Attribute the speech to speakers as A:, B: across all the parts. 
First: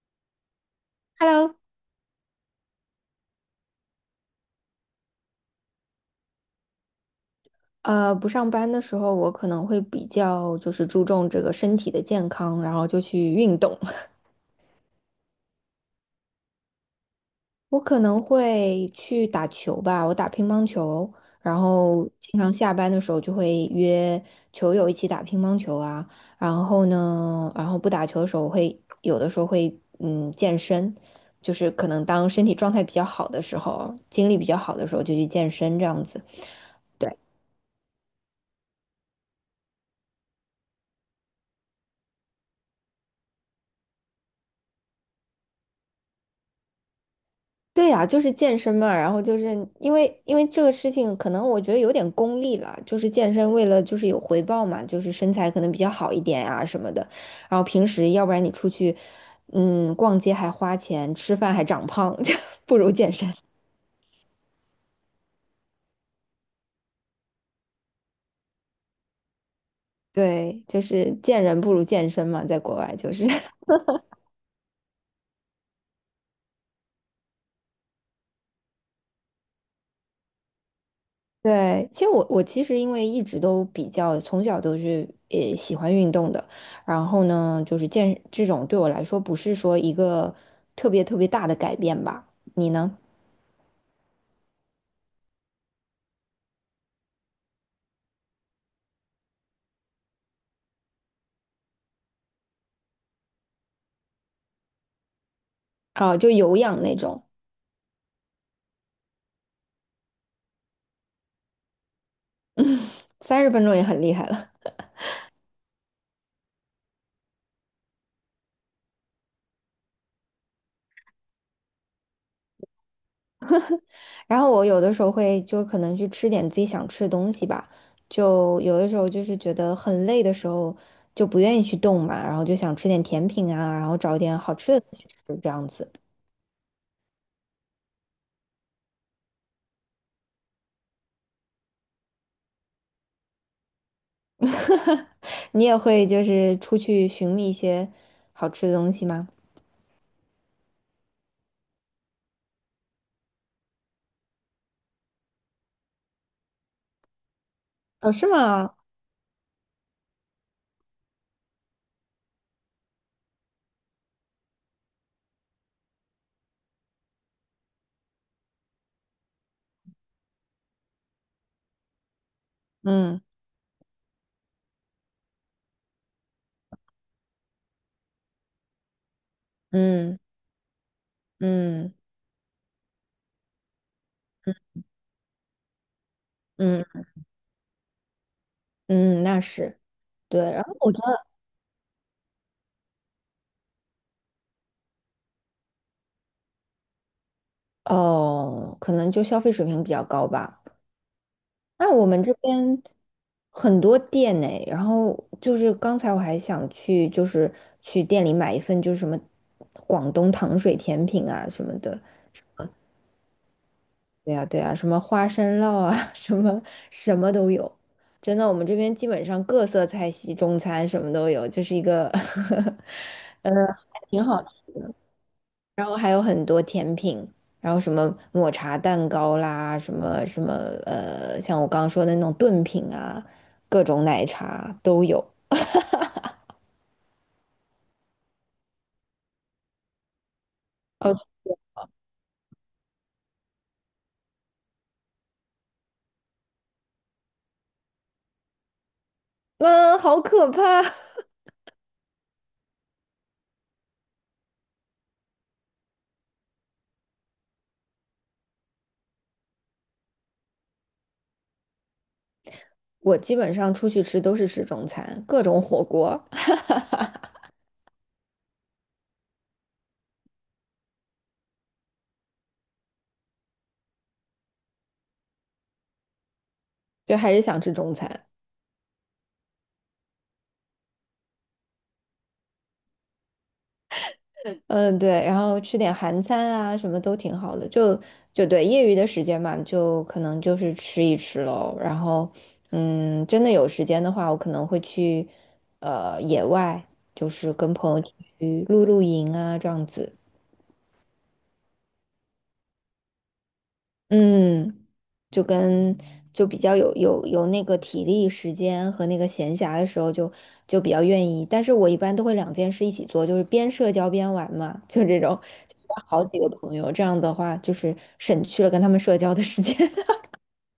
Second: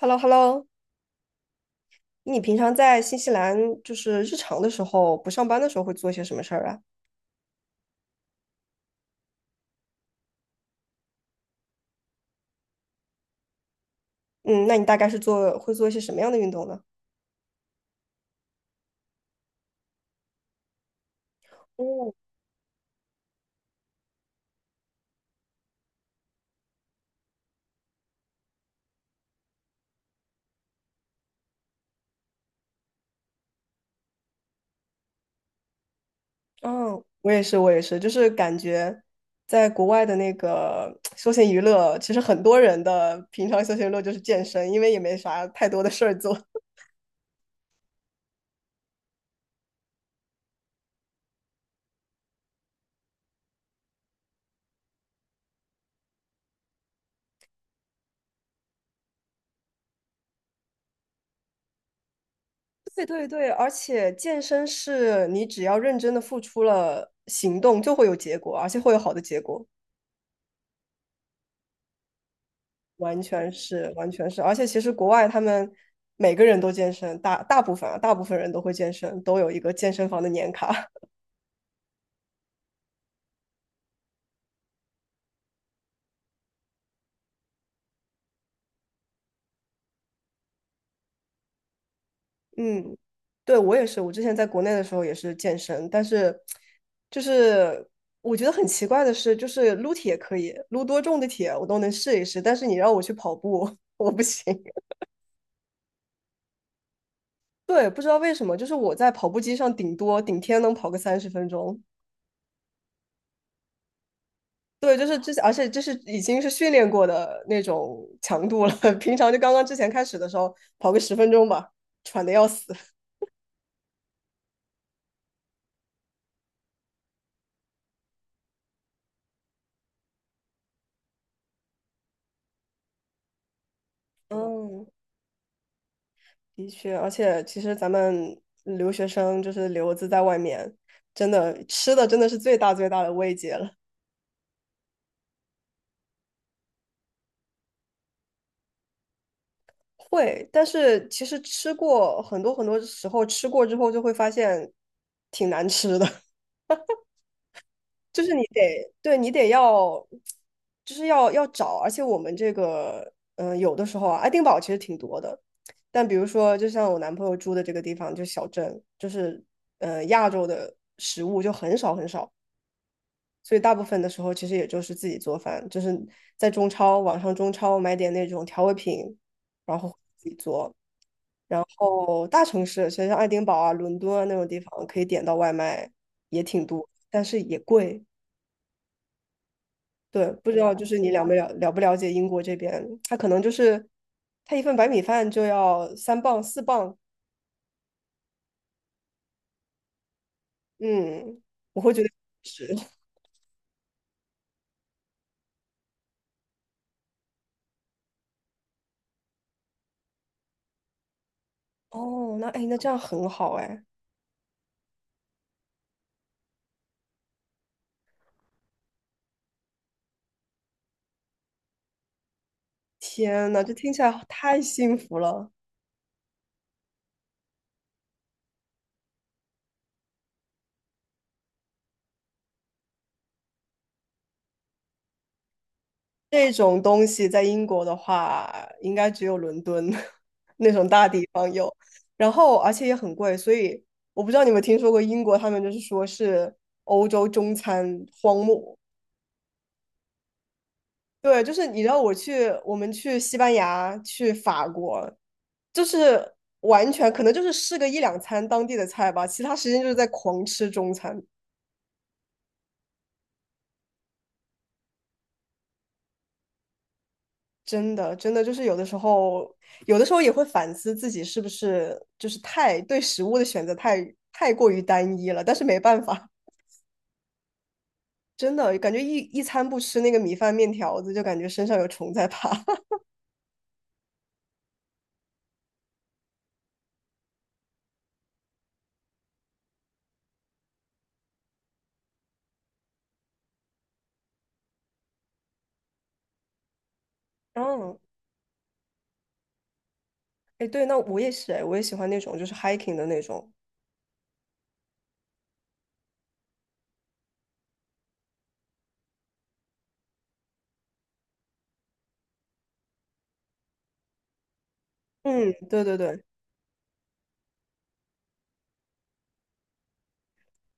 A: h e l l o h e l l o。
B: Hello，
A: 你平常在新西兰，就是日常的时候，不上班的时候会做些什么事儿啊？
B: 不上班的时候，我可能会比较就是注重这个身体的健康，然后就去运动。
A: 嗯，那你大概是会做一些什么样的运动呢？
B: 我可能会去打球吧，我打乒乓球，然后
A: 嗯，
B: 经常下班的时候就会约球友一起打乒乓球啊。然后呢，然后不打球的时候会有的时候会健身，就是可能当身体状态比较好的时候，精力比较好的时候就去健身这样子。
A: 嗯，
B: 对。
A: 我也是，我也是，就是感觉在国外的那个休闲娱乐，其实很多人的平常休闲娱乐就是健身，因为也没啥太多的事儿做。
B: 对呀，就是健身嘛，然后就是因为这个事情，可能我觉得有点功利了，就是健身为了就是有回报嘛，就是身材可能比较好一点呀、什么的，然后平时要不然你出去，逛街还花钱，吃饭还长胖，就不 如
A: 对
B: 健
A: 对
B: 身。
A: 对，而且健身是你只要认真的付出了行动，就会有结果，而且会有好的结果。
B: 对，就是见人不如健身嘛，在国外就
A: 完
B: 是。
A: 全 是，完全是，而且其实国外他们每个人都健身，大部分人都会健身，都有一个健身房的年卡。
B: 对，其实我其实因为一直都比较从小都是喜欢运动的，然后呢，就是健这种对我来说不是说一个特别特别大的改变吧？你
A: 嗯，
B: 呢？
A: 对，我也是，我之前在国内的时候也是健身，但是就是我觉得很奇怪的是，就是撸铁可以，撸多重的铁我都能试一试，但是你让我去跑步，我不行。
B: 啊，就有氧那种，
A: 对，不知道为什么，就是我在跑步机上顶多顶天能跑个30分钟。
B: 三十分钟也很厉害了。
A: 对，就是之前，而且这是已经是训练过的那种强度了。平常就刚刚之前开始的时候，跑个十分钟吧，喘的要死。
B: 然后我有的时候会就可能去吃点自己想吃的东西吧，就有的时候就是觉得很累的时候就不愿意去动嘛，然后就想吃点甜品啊，然后找点好吃的
A: 嗯，
B: 东西吃这样子。
A: 的确，而且其实咱们留学生就是留子在外面，真的吃的真的是最大最大的慰藉了。
B: 哈哈，你也会就是出去寻觅一些好吃的东西吗？
A: 会，但是其实吃过很多很多时候，吃过之后就会发现挺难吃的。
B: 哦，
A: 就
B: 是
A: 是你
B: 吗？
A: 得，对你得要，就是要找，而且我们这个，嗯、有的时候啊，爱丁堡其实挺多的，但比如说，就像我男朋友住的这个地方，就小镇，就是，亚洲的食物就很少很少，
B: 嗯
A: 所以大部分的时候其实也就是自己做饭，就是在中超，网上中超买点那种调味品，然后
B: 嗯
A: 自己做。然
B: 嗯
A: 后大城市，其实像爱丁堡啊、伦敦啊那种地方，可以点到外卖也挺
B: 嗯
A: 多，但是也贵。
B: 嗯，那是
A: 对，
B: 对。
A: 不知
B: 然
A: 道
B: 后
A: 就
B: 我
A: 是
B: 觉
A: 你了
B: 得，
A: 没了了不了解英国这边，他可能就是他一份白米饭就要3磅4磅，
B: 哦，可能就消费水平比较高吧。
A: 嗯，我
B: 那
A: 会觉
B: 我
A: 得
B: 们这
A: 是
B: 边 很多店呢，然后就是刚才我还想去，就是去店里买一份，就是什么广东糖水甜品啊什么的，
A: 哦，那哎，那这样很好哎，
B: 对呀，对呀，什么花生酪啊，什么什么都有。真的，我们这边基本上各色菜系、中餐什么都有，就是一个，
A: 天
B: 嗯，
A: 呐，这听起
B: 还
A: 来好
B: 挺好
A: 太
B: 吃。
A: 幸福了。
B: 然后还有很多甜品，然后什么抹茶蛋糕啦，什么什么像我刚刚说的那种炖品啊，各种奶茶都有。
A: 这种东西在英国的话，应该只有伦敦 那种大
B: 哦，
A: 地方有，然后而且也很贵，所以我不知道你们听说过英国，他们就是说是欧洲中餐荒漠，
B: 嗯，好可怕！
A: 对，就是你知道我去，我们去西班牙、去法国，就是完全可能就是试个一两餐当地的菜吧，其他时间就是在狂吃中餐。
B: 我基本上出去吃都是吃中餐，各种火锅，
A: 真的，真的就是有的时候，有的时候也会反思自己是不是就是太对食物的选择太过于单一了，但是没办法，
B: 就还是想吃中餐。
A: 真的感觉一餐不吃那个米饭面条子，就感觉身上有虫在爬。
B: 嗯，对，然后吃点韩餐啊，什么都挺好的。就就对，业余的时间嘛，就可能就是吃一吃喽。然后，嗯，真的有时间的话，我可能会去野外，就是 跟朋
A: 嗯，
B: 友去露露营啊，这样子。
A: 哎，对，那我也是，哎，我也喜欢那种就是 hiking 的那种。
B: 嗯。就跟就比较有那个体力、时间和那个闲暇的时候就，就比较愿意。但是我一般都会两件事一起做，就是边社交边玩嘛，就这种，
A: 嗯，
B: 就
A: 对对对。
B: 好几个朋友，这样的话就是省去了跟他们社交的时间。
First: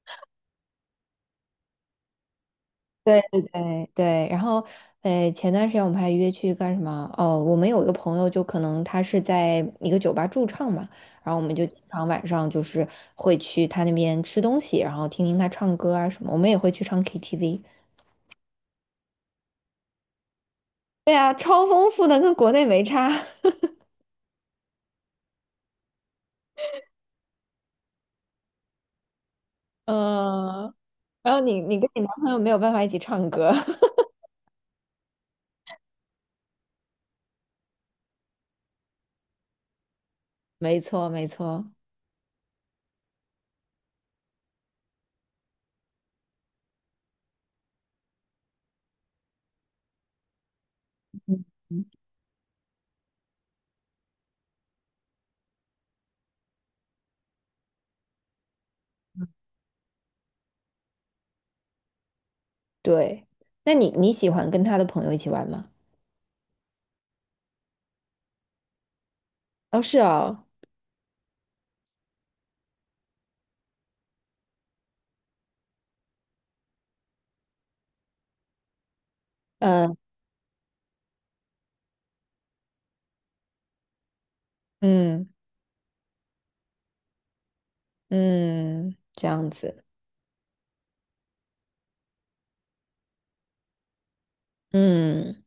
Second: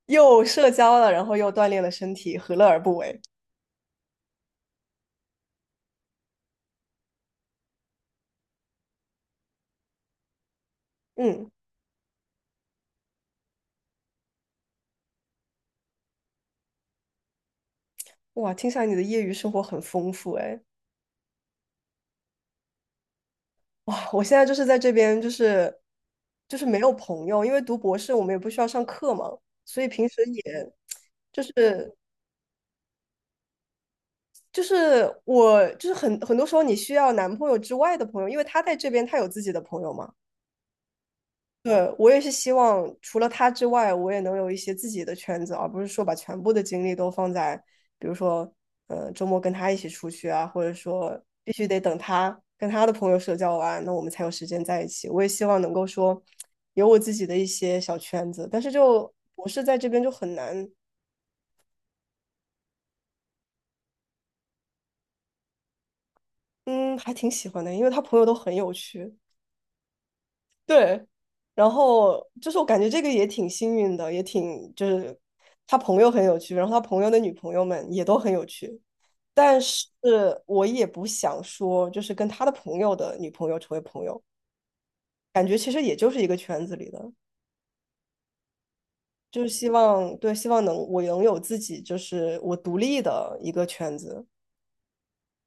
A: 又社交了，然后又锻炼了身体，何乐而不为？
B: 对对对对，然后前段时间我们还约去干什么？哦，我们有一个朋友，就可能他是在一个酒吧驻唱嘛，然后我
A: 嗯，
B: 们就经常晚上就是会去他那边吃东西，然后听听他唱歌啊什么，我们也会去唱 KTV。
A: 哇，听起来你的业余生活很丰富哎。
B: 对啊，超丰富的，跟国内没差。
A: 哇，我现在就是在这边，就是没有朋友，因为读博士我们也不需要上课嘛，所以平时也
B: 嗯，然后
A: 就
B: 你跟
A: 是
B: 你男朋友没有办法一起唱歌，
A: 我就是很多时候你需要男朋友之外的朋友，因为他在这边他有自己的朋友嘛，
B: 没错，没错，
A: 对，我也是希望，除了他之外，我也能有一些自己的圈子，而不是说把全部的精力都放在，比如说，周末跟他一起出去啊，或者说必须得等他跟他的朋友社交完，那我们才有时间在一起。我也希望能够说，有我自己的一些小圈子，但是就我是在这边就很难，
B: 对。那你喜欢跟他的朋友一起玩吗？
A: 嗯，还挺喜欢的，因为他朋友都很有趣。
B: 哦，是哦，
A: 对，然后就是我感觉这个也挺幸运的，也挺就是他朋友很有趣，然后他朋友的女朋友们也都很有趣，但是
B: 嗯
A: 我也不想说就是跟他的朋友的女朋友成为朋友，
B: 嗯
A: 感觉其实也就是一个圈子里的，
B: 嗯，这
A: 就是
B: 样
A: 希
B: 子，
A: 望对，希望能我能有自己就是我独立的一个圈子，
B: 嗯，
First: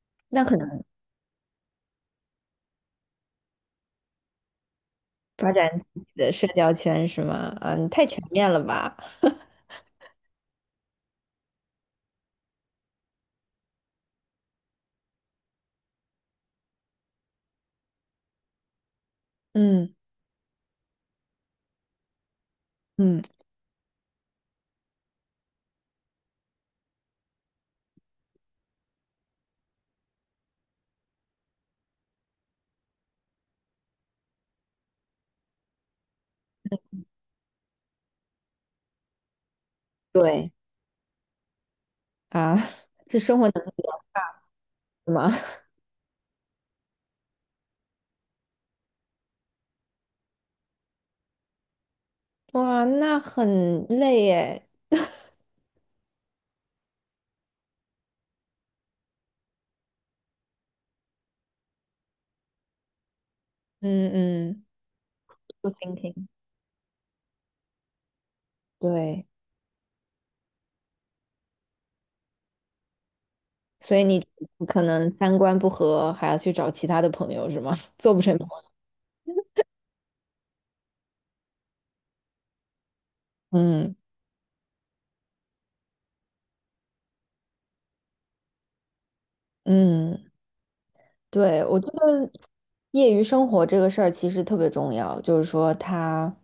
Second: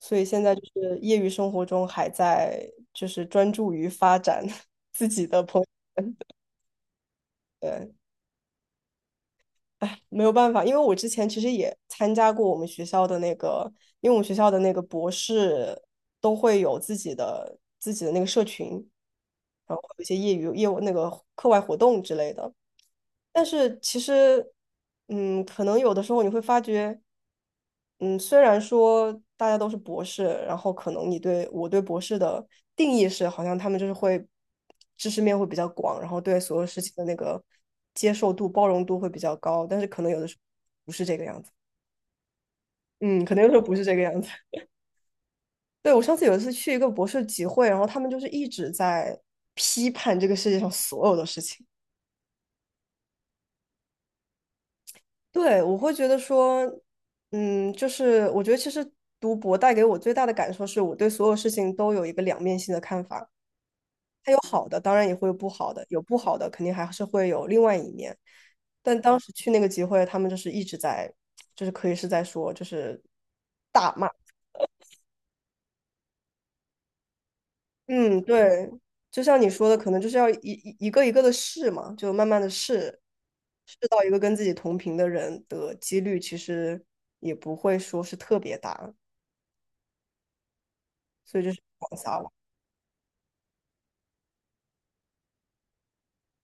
A: 所以现
B: 那
A: 在
B: 可
A: 就
B: 能
A: 是业余生活中还在就是专注于发展 自己的
B: 发
A: 朋友
B: 展自己
A: 圈，
B: 的社交圈是吗？嗯，你
A: 对。
B: 太全面了吧？
A: 哎，没有办法，因为我之前其实也参加过我们学校的那个，因为我们学校的那个博士都会有自己的那个社群，然后会
B: 嗯
A: 有一些业余那个课外活动之类的。
B: 嗯，
A: 但是其实，嗯，可能有的时候你会发觉，嗯，虽然说大家都是博士，然后可能你对我对博士的定义是，好像他们就是会知识面会比较广，然后对所有事情的那个接受度、包容度会比较高，但是可能有的时候
B: 对，
A: 不是这个样子。
B: 啊，是
A: 嗯，可
B: 生
A: 能
B: 活
A: 有的时候
B: 能力
A: 不是这个样子。
B: 是吗？
A: 对，我上次有一次去一个博士集会，然后他们就是一直在批判这个世界上所有的事情。
B: 哇，那很累耶。
A: 对，我会觉得说，嗯，就是我觉得其实读博带给我最大的感受是我对所有事情都有一个两面性的看法。
B: 嗯
A: 它有
B: 嗯，
A: 好的，当然也会有不
B: 不
A: 好
B: t
A: 的，有不
B: h
A: 好的肯定还是会有另外一面。但当
B: 对。
A: 时去那个集会，他们就是一直在，就是可以是在说，就是大
B: 所以
A: 骂。
B: 你可能三观不合，还要去找其他的朋友是吗？做不
A: 嗯，
B: 成朋
A: 对，
B: 友。
A: 就像你说的，可能就是要一个一个的试嘛，就慢慢的试，试
B: 嗯
A: 到一个跟自己同频的人的几率，其实也不会说是特别大，
B: 嗯，
A: 所以就是
B: 对，我觉
A: 广撒
B: 得
A: 网。
B: 业余生活这个事儿其实特别重要，就是说它，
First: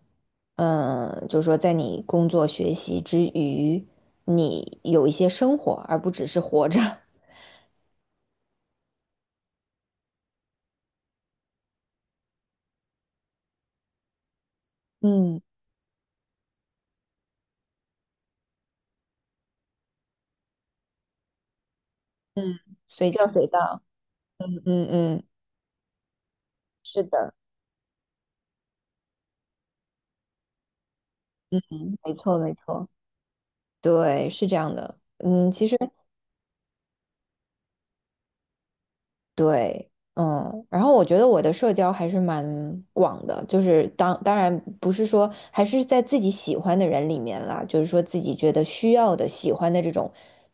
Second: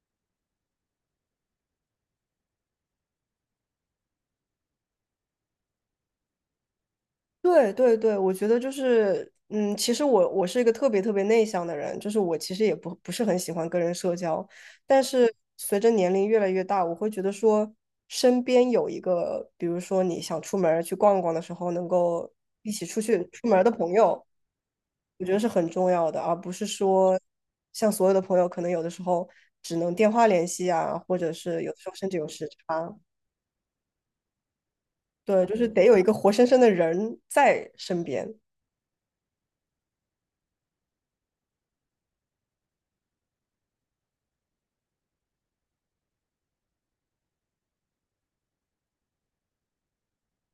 B: 嗯，就是说在你工作学习之余，你有一些生活，而不只是活着。
A: 对对对，我觉得就是，嗯，其实我是一个特别特别内向的人，就是我其实也不是很喜欢跟人社交，但是
B: 嗯
A: 随着年龄越来越大，我会觉得说，身边有一个，比如说你想出门儿去逛逛的时候，能够
B: 嗯，
A: 一起出
B: 随
A: 去
B: 叫随
A: 出门儿的
B: 到。
A: 朋友，
B: 嗯嗯，
A: 我觉得是很重要的，而不是
B: 是
A: 说
B: 的，
A: 像所有的朋友，可能有的时候只能电话联系啊，或者是有的时候
B: 嗯，
A: 甚
B: 没
A: 至有
B: 错
A: 时
B: 没错，
A: 差，
B: 对，是这样的。
A: 对，
B: 嗯，
A: 就是
B: 其实。
A: 得有一个活生生的人在身边，
B: 对，嗯，然后我觉得我的社交还是蛮广的，就是当然不是说还是在自己喜欢的人里面啦，就是说自己觉得需要的、喜欢的这种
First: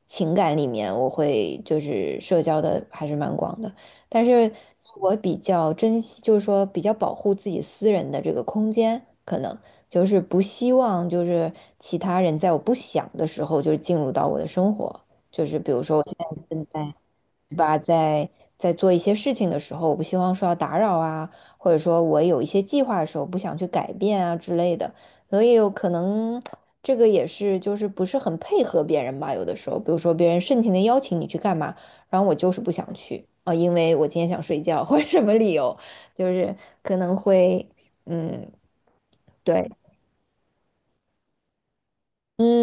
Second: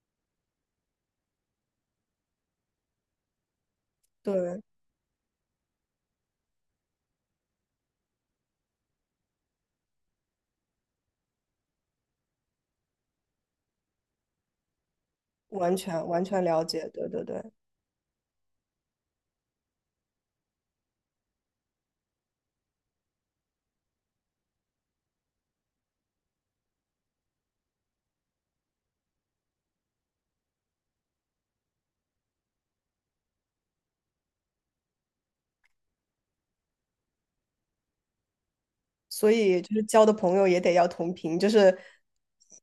B: 情感里面，我会就是社交的还是蛮广的，但是
A: 对。
B: 我比较珍惜，就是说比较保护自己私人的这个空间，可能就是不希望就是其他人在我不想的时候就是进入到我的生活，就是比
A: 完
B: 如说我
A: 全
B: 现
A: 完
B: 在
A: 全了
B: 正
A: 解，
B: 在
A: 对对对，
B: 吧，在在做一些事情的时候，我不希望受到打扰啊，或者说我有一些计划的时候不想去改变啊之类的，所以有可能这个也是就是不是很配合别人吧，有的时候，比如说别人盛情的邀请你去干嘛，然后我就是不想去啊，因为我今天想睡觉或者什么理由，就是可能会嗯
A: 所以
B: 对
A: 就是交的朋友也得要同频，就是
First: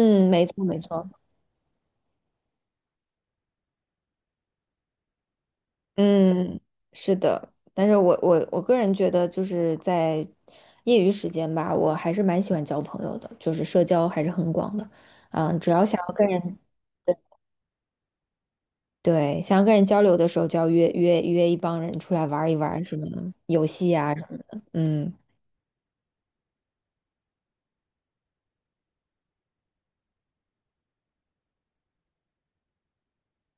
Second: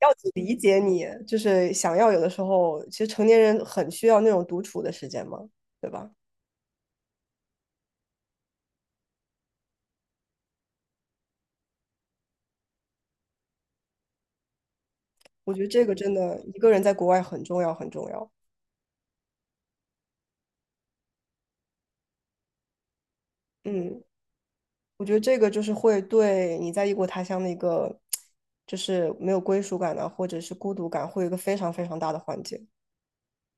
A: 要
B: 没
A: 理
B: 错
A: 解
B: 没
A: 你，
B: 错。
A: 就是想要有的时候，其实成年人很需要那种独处的时间嘛，对吧？
B: 嗯，是的，但是我我个人觉得，就是在业余时间吧，我还是蛮喜欢交朋友的，就是社交还是很广的。
A: 我
B: 嗯，
A: 觉得
B: 只要
A: 这个
B: 想
A: 真
B: 要跟
A: 的一
B: 人，
A: 个人在国外很重要，很重要。
B: 对，想要跟人交流的时候，就要约一帮人出来玩儿一玩儿什么游戏
A: 嗯，
B: 啊什么的。
A: 我
B: 嗯。
A: 觉得这个就是会对你在异国他乡的一个，就是没有归属感啊，或者是孤独感，会有一个非常非常大的缓解。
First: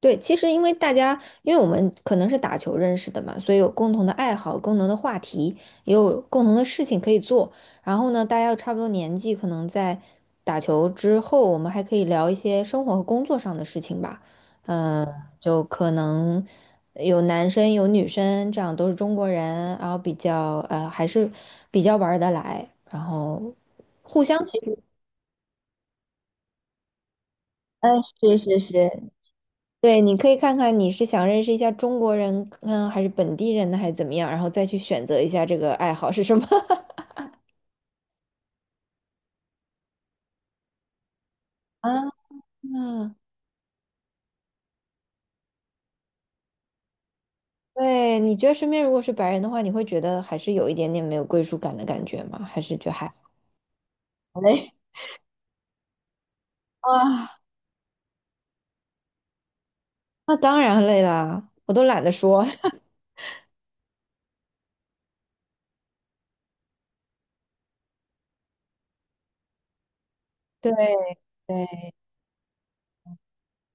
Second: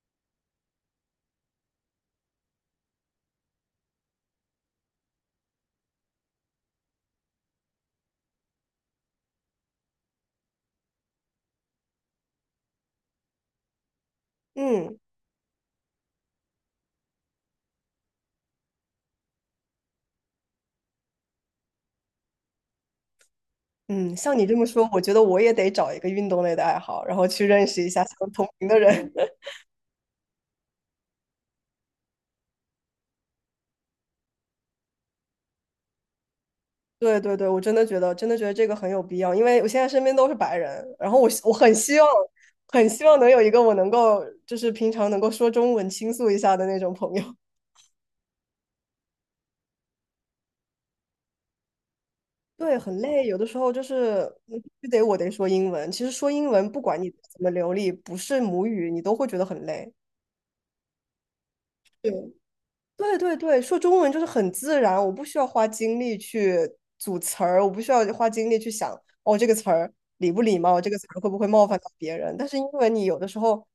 B: 对，其实因为大家，因为我们可能是打球认识的嘛，所以有共同的爱好、共同的话题，也有共同的事情可以做。然后呢，大家又差不多年纪，可能在打球之后，我们还可以聊一些生活和工作上的事情吧。
A: 嗯。
B: 嗯、就可能有男生有女生，这样都是中国人，然后比较还是比较玩儿得来，然后
A: 嗯，
B: 互
A: 像你
B: 相
A: 这
B: 其
A: 么
B: 实，
A: 说，我觉得我也得找一个运动类的爱好，然后去认识一下
B: 嗯，
A: 相
B: 是
A: 同
B: 是
A: 频的
B: 是，
A: 人。
B: 对，你可以看看你是想认识一下中国人，嗯，还是本地人呢，还是怎么样，然后再去选择一下这个爱好是什么。
A: 对对对，我真的觉得，真的觉得这个很有必要，因为我现在身边都是白人，然后我很希望，
B: 啊，
A: 很希望能有一个我能够，就是平常能够说中文倾诉一下的那种朋友。
B: 对，你觉得身边如果是白人的话，你会觉得还是有一点点没有归属感的感觉吗？还是
A: 对，
B: 觉得
A: 很
B: 还
A: 累，有的时候就是
B: 好
A: 嗯
B: 嘞？
A: 必须得我得说英文。其实说英文，不 管你
B: 啊，
A: 怎么流利，不是母语，你都会觉得很累。
B: 那当然累啦，我都懒得说。
A: 对对对对，说中文就是很自然，我不需要花精力去组词儿，我不需要花精力去想，哦，这个词儿礼不礼
B: 对
A: 貌，这个词儿会不会冒犯
B: 对，
A: 到别人。但是英文你有的时候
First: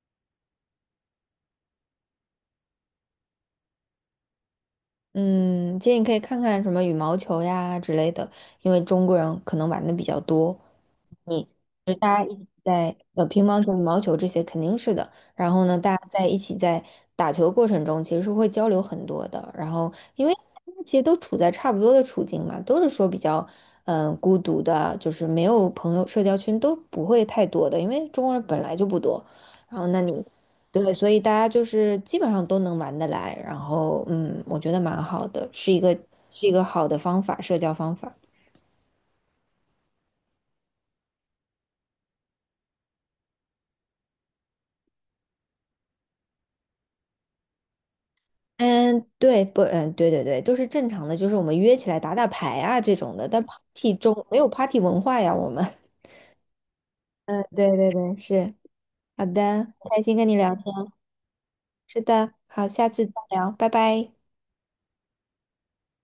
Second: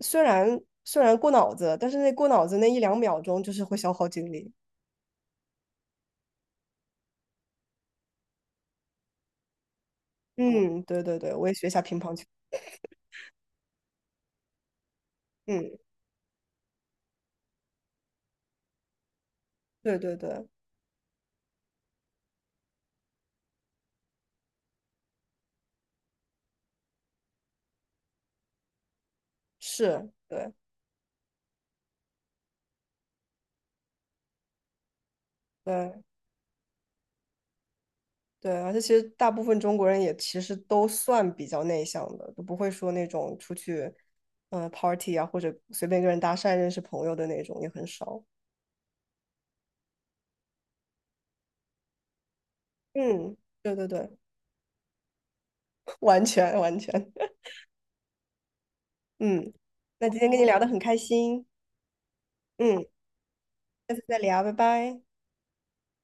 A: 虽然过脑子，但是那过脑子那一两秒钟就是会消耗精力。
B: 嗯，其实你可以看看什么羽毛球呀之类的，因为中国人可能玩的比较多。
A: 嗯，对对对，我
B: 你
A: 也学一下
B: 就
A: 乒乓
B: 大
A: 球。
B: 家一起在乒乓球、羽毛球这些肯定是的。然后
A: 嗯，
B: 呢，大家在一起在打球过程中，其实是会交流很多的。然后，
A: 对对
B: 因为大
A: 对，
B: 家其实都处在差不多的处境嘛，都是说比较嗯、孤独的，就是没有朋友，社交圈都不会太多的，因为中国人本来就不多。然后，那
A: 是，
B: 你
A: 对
B: 对，所以大家就是基本上都能玩得来。然后，嗯，我觉得蛮好的，是一个
A: 对。
B: 是一个好的方法，社交方法。
A: 对，而且其实大部分中国人也其实都算比较内向的，都不会说那种出去，party 啊，或者随便跟人搭讪认识朋友的那种也很少。
B: 嗯，对，不，嗯，对对对，都是正常的，就是我们约起来打打牌啊这种的，
A: 嗯，
B: 但
A: 对对
B: party
A: 对，
B: 中没有 party 文化呀，我们。
A: 完全完全。
B: 嗯，对对对，是，好
A: 嗯，
B: 的，开
A: 那
B: 心
A: 今
B: 跟
A: 天
B: 你
A: 跟你
B: 聊
A: 聊
B: 天，
A: 的很开心，
B: 是的，好，
A: 嗯，
B: 下次再聊，拜
A: 下次
B: 拜。
A: 再聊，拜拜。